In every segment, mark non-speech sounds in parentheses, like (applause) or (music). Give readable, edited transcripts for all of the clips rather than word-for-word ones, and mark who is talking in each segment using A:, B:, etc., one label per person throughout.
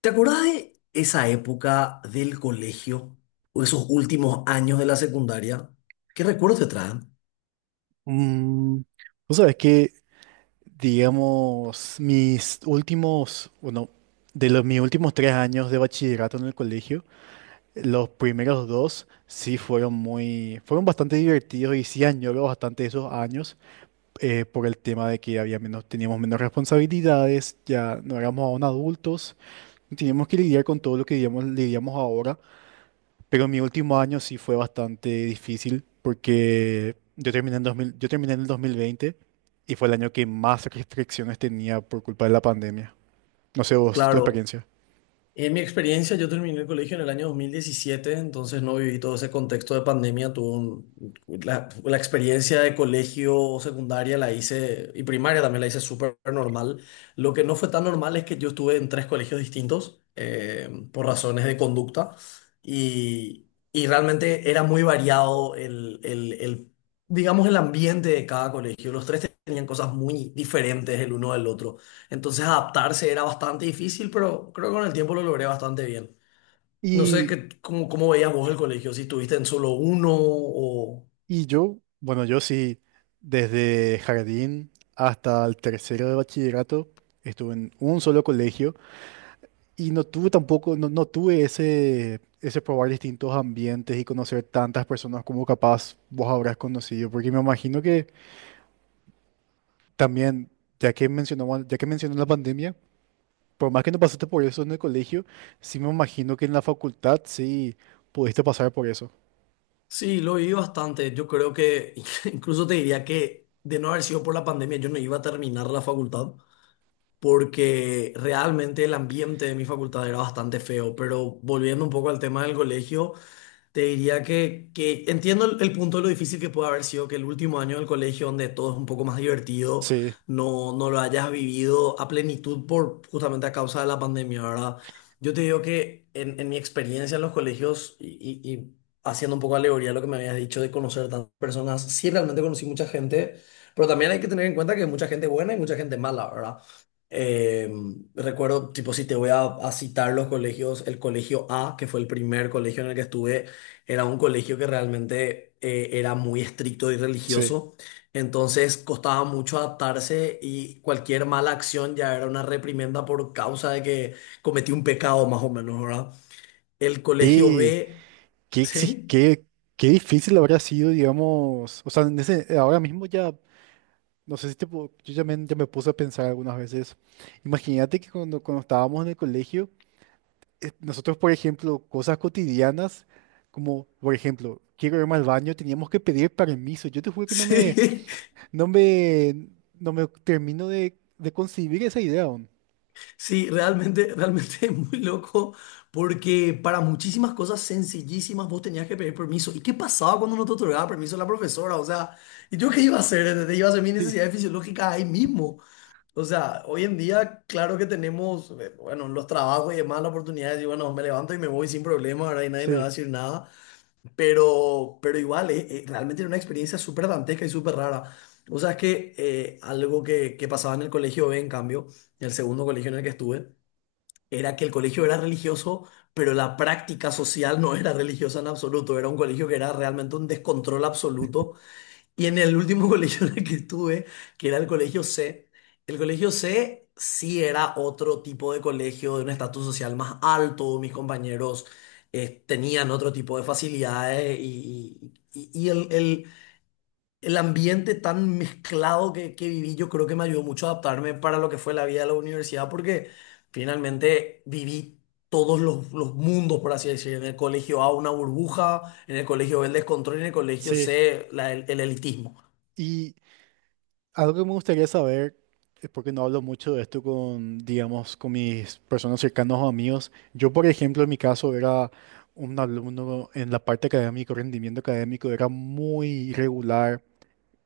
A: ¿Te acordás de esa época del colegio o esos últimos años de la secundaria? ¿Qué recuerdos te traen?
B: Mm, vos sabés que, digamos, mis últimos, bueno, de los mis últimos tres años de bachillerato en el colegio, los primeros dos sí fueron fueron bastante divertidos y sí añoro bastante esos años, por el tema de que teníamos menos responsabilidades, ya no éramos aún adultos, teníamos que lidiar con todo lo que, digamos, lidiamos ahora. Pero mi último año sí fue bastante difícil porque yo terminé en el 2020 y fue el año que más restricciones tenía por culpa de la pandemia. No sé vos, tu
A: Claro.
B: experiencia.
A: En mi experiencia, yo terminé el colegio en el año 2017, entonces no viví todo ese contexto de pandemia. Tuve la experiencia de colegio secundaria la hice, y primaria también la hice súper normal. Lo que no fue tan normal es que yo estuve en tres colegios distintos por razones de conducta y, y realmente era muy variado digamos, el ambiente de cada colegio. Los tres tenían cosas muy diferentes el uno del otro. Entonces adaptarse era bastante difícil, pero creo que con el tiempo lo logré bastante bien. No sé
B: Y,
A: cómo veías vos el colegio, si estuviste en solo uno o...
B: Bueno, yo sí, desde jardín hasta el tercero de bachillerato, estuve en un solo colegio y no tuve tampoco, no tuve ese probar distintos ambientes y conocer tantas personas como capaz vos habrás conocido, porque me imagino que también, ya que mencionó la pandemia, por más que no pasaste por eso en el colegio, sí me imagino que en la facultad sí pudiste pasar por eso.
A: Sí, lo viví bastante. Yo creo que (laughs) incluso te diría que de no haber sido por la pandemia, yo no iba a terminar la facultad, porque realmente el ambiente de mi facultad era bastante feo. Pero volviendo un poco al tema del colegio... Te diría que entiendo el punto de lo difícil que puede haber sido que el último año del colegio, donde todo es un poco más divertido,
B: Sí,
A: no lo hayas vivido a plenitud por justamente a causa de la pandemia, ¿verdad? Yo te digo que en mi experiencia en los colegios y haciendo un poco alegoría a lo que me habías dicho de conocer tantas personas, sí realmente conocí mucha gente, pero también hay que tener en cuenta que hay mucha gente buena y mucha gente mala, ¿verdad? Eh, recuerdo, tipo, si te voy a citar los colegios, el colegio A, que fue el primer colegio en el que estuve. Era un colegio que realmente era muy estricto y
B: sí.
A: religioso, entonces costaba mucho adaptarse y cualquier mala acción ya era una reprimenda por causa de que cometí un pecado más o menos, ¿verdad? El colegio
B: Qué,
A: B,
B: qué, exi-
A: sí,
B: qué, qué difícil habrá sido, digamos, o sea, ahora mismo ya, no sé si te, pu- yo ya ya me puse a pensar algunas veces. Imagínate que cuando estábamos en el colegio, nosotros, por ejemplo, cosas cotidianas, como, por ejemplo, quiero irme al baño, teníamos que pedir permiso. Yo te juro
A: (laughs)
B: que no me...
A: sí,
B: No me, no me termino de concebir esa idea aún.
A: sí, realmente, realmente es muy loco porque para muchísimas cosas sencillísimas vos tenías que pedir permiso. ¿Y qué pasaba cuando no te otorgaba permiso la profesora? O sea, ¿y yo qué iba a hacer? ¿Entendés? Iba a hacer mis
B: Sí,
A: necesidades fisiológicas ahí mismo. O sea, hoy en día, claro que tenemos, bueno, los trabajos y demás, las oportunidades, y bueno, me levanto y me voy sin problema, ahora y nadie me va a
B: sí,
A: decir nada, pero igual, realmente era una experiencia súper dantesca y súper rara. O sea, es que algo que pasaba en el colegio B, en cambio, en el segundo colegio en el que estuve, era que el colegio era religioso, pero la práctica social no era religiosa en absoluto, era un colegio que era realmente un descontrol absoluto y en el último (laughs) colegio en el que estuve, que era el colegio C sí era otro tipo de colegio de un estatus social más alto, mis compañeros tenían otro tipo de facilidades y, el ambiente tan mezclado que viví yo creo que me ayudó mucho a adaptarme para lo que fue la vida de la universidad porque finalmente viví todos los mundos, por así decir, en el colegio A una burbuja, en el colegio B el descontrol y en el colegio
B: sí.
A: C el elitismo.
B: Y algo que me gustaría saber, es porque no hablo mucho de esto con, digamos, con mis personas cercanas o amigos. Yo, por ejemplo, en mi caso era un alumno en la parte académica, rendimiento académico, era muy irregular.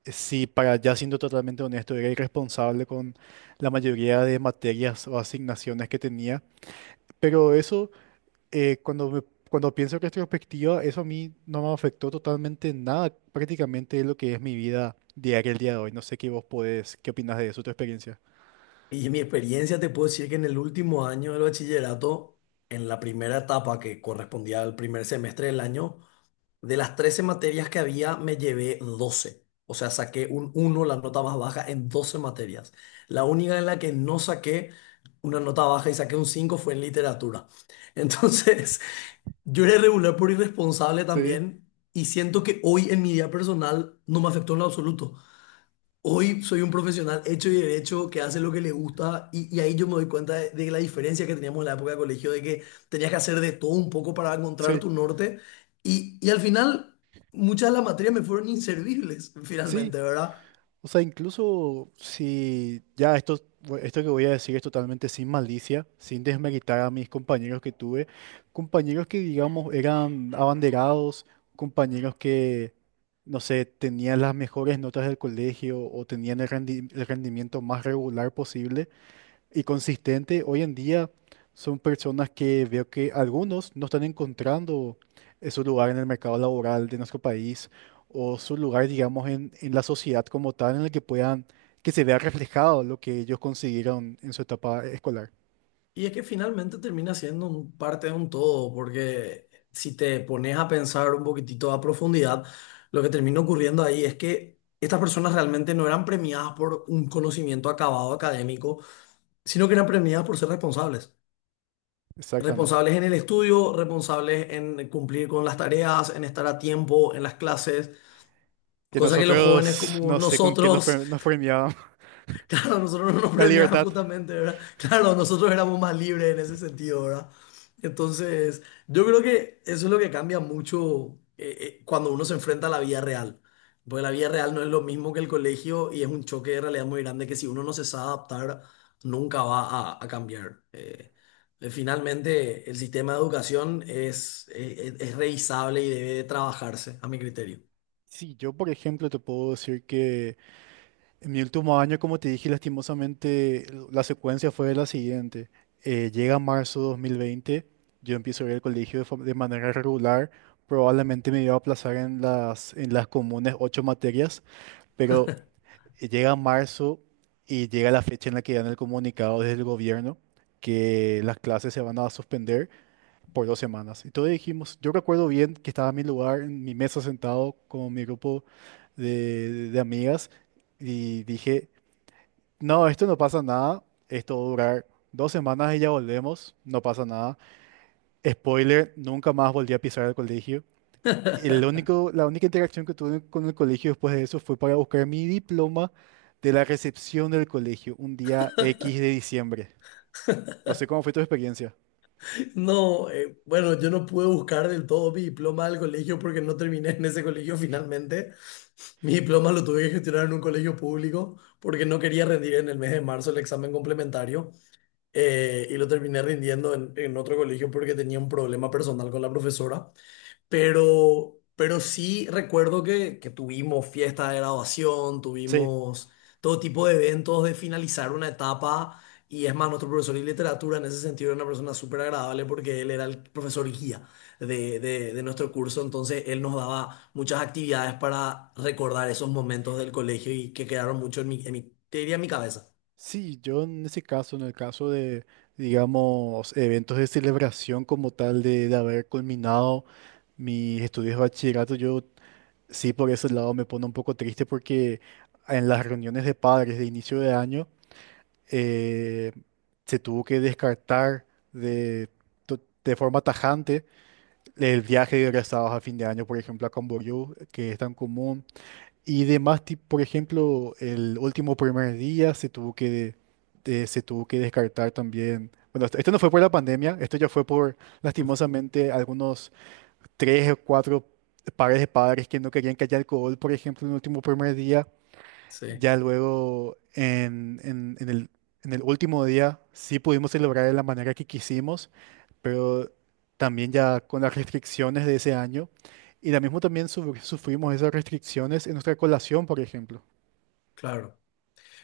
B: Sí, para ya siendo totalmente honesto, era irresponsable con la mayoría de materias o asignaciones que tenía. Pero eso... eh, cuando, me- cuando pienso que retrospectiva, eso a mí no me afectó totalmente en nada, prácticamente es lo que es mi vida diaria el día de hoy. No sé qué vos qué opinas de eso, tu experiencia.
A: Y en mi experiencia te puedo decir que en el último año del bachillerato, en la primera etapa que correspondía al primer semestre del año, de las 13 materias que había, me llevé 12. O sea, saqué un uno, la nota más baja, en 12 materias. La única en la que no saqué una nota baja y saqué un 5 fue en literatura. Entonces, (laughs) yo era irregular por irresponsable
B: Sí,
A: también y siento que hoy en mi vida personal no me afectó en lo absoluto. Hoy soy un profesional hecho y derecho que hace lo que le gusta y ahí yo me doy cuenta de la diferencia que teníamos en la época de colegio, de que tenías que hacer de todo un poco para encontrar
B: sí,
A: tu norte y al final muchas de las materias me fueron inservibles (laughs)
B: sí.
A: finalmente, ¿verdad?
B: O sea, incluso si ya esto, bu- esto que voy a decir es totalmente sin malicia, sin desmeritar a mis compañeros que tuve, compañeros que, digamos, eran abanderados, compañeros que, no sé, tenían las mejores notas del colegio o tenían el rendimiento más regular posible y consistente. Hoy en día son personas que veo que algunos no están encontrando, su lugar en el mercado laboral de nuestro país o su lugar, digamos, en la sociedad como tal, en el que puedan, que se vea reflejado lo que ellos consiguieron en su etapa escolar.
A: Y es que finalmente termina siendo un parte de un todo, porque si te pones a pensar un poquitito a profundidad, lo que termina ocurriendo ahí es que estas personas realmente no eran premiadas por un conocimiento acabado académico, sino que eran premiadas por ser responsables.
B: Exactamente.
A: Responsables en el estudio, responsables en cumplir con las tareas, en estar a tiempo en las clases,
B: Que
A: cosa que los jóvenes
B: nosotros
A: como
B: no sé con qué
A: nosotros...
B: nos premiaban
A: Claro, nosotros no nos
B: (laughs) la
A: premiaban
B: libertad.
A: justamente, ¿verdad? Claro, nosotros éramos más libres en ese sentido, ¿verdad? Entonces, yo creo que eso es lo que cambia mucho cuando uno se enfrenta a la vida real. Porque la vida real no es lo mismo que el colegio y es un choque de realidad muy grande que si uno no se sabe adaptar, nunca va a cambiar. Finalmente, el sistema de educación es, es revisable y debe de trabajarse, a mi criterio.
B: Sí, yo, por ejemplo, te puedo decir que en mi último año, como te dije, lastimosamente, la secuencia fue la siguiente. Llega marzo 2020, yo empiezo a ir al colegio de manera regular, probablemente me iba a aplazar en en las comunes ocho materias, pero llega marzo y llega la fecha en la que dan el comunicado desde el gobierno que las clases se van a suspender por dos semanas. Y todos dijimos, yo recuerdo bien que estaba en mi lugar, en mi mesa sentado con mi grupo de amigas y dije... No, esto no pasa nada. Esto va a durar dos semanas y ya volvemos. No pasa nada. Spoiler, nunca más volví a pisar el colegio. La única interacción que tuve con el colegio después de eso fue para buscar mi diploma de la recepción del colegio, un día X de diciembre. No sé cómo fue tu experiencia.
A: No, bueno, yo no pude buscar del todo mi diploma del colegio porque no terminé en ese colegio finalmente. Mi diploma lo tuve que gestionar en un colegio público porque no quería rendir en el mes de marzo el examen complementario, y lo terminé rindiendo en otro colegio porque tenía un problema personal con la profesora. Pero sí recuerdo que tuvimos fiesta de graduación,
B: Sí.
A: tuvimos todo tipo de eventos de finalizar una etapa. Y es más, nuestro profesor de literatura en ese sentido era una persona súper agradable porque él era el profesor guía de nuestro curso. Entonces él nos daba muchas actividades para recordar esos momentos del colegio y que quedaron mucho en te diría en mi cabeza.
B: Sí, yo en ese caso, en el caso de, digamos, eventos de celebración como tal de haber culminado mis estudios de bachillerato, yo... Sí, por ese lado me pone un poco triste porque en las reuniones de padres de inicio de año, eh, se tuvo que descartar de, de forma tajante el viaje de egresados a fin de año, por ejemplo, a Camboriú, que es tan común, y demás, por ejemplo, el último primer día se tuvo que, se tuvo que descartar también. Bueno, esto no fue por la pandemia, esto ya fue por,
A: (laughs)
B: lastimosamente, algunos tres o cuatro pares de padres que no querían que haya alcohol, por ejemplo, en el último primer día.
A: Sí,
B: Ya luego, en el último día, sí pudimos celebrar de la manera que quisimos, pero también ya con las restricciones de ese año. Y la mismo también sufrimos esas restricciones en nuestra colación, por ejemplo.
A: claro.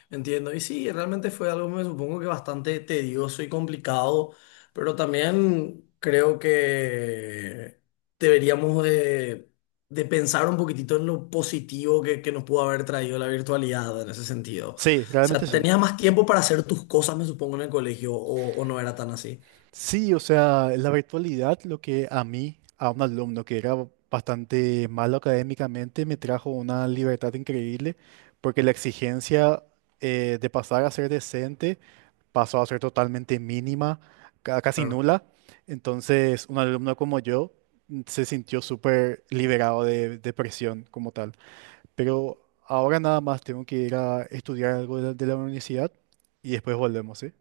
A: Entiendo, y sí, realmente fue algo, me supongo que bastante tedioso y complicado, pero también creo que deberíamos de pensar un poquitito en lo positivo que nos pudo haber traído la virtualidad en ese sentido. O
B: Sí,
A: sea,
B: realmente sí.
A: tenías más tiempo para hacer tus cosas, me supongo, en el colegio, o no era tan así.
B: Sí, o sea, la virtualidad, lo que a mí, a un alumno que era bastante malo académicamente, me trajo una libertad increíble, porque la exigencia, de pasar a ser decente pasó a ser totalmente mínima, casi
A: Claro.
B: nula. Entonces, un alumno como yo, se sintió súper liberado de presión como tal. Pero ahora nada más tengo que ir a estudiar algo de la universidad y después volvemos, ¿sí?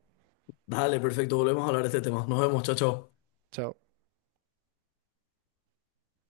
A: Dale, perfecto, volvemos a hablar de este tema. Nos vemos, chao, chao.
B: Chao.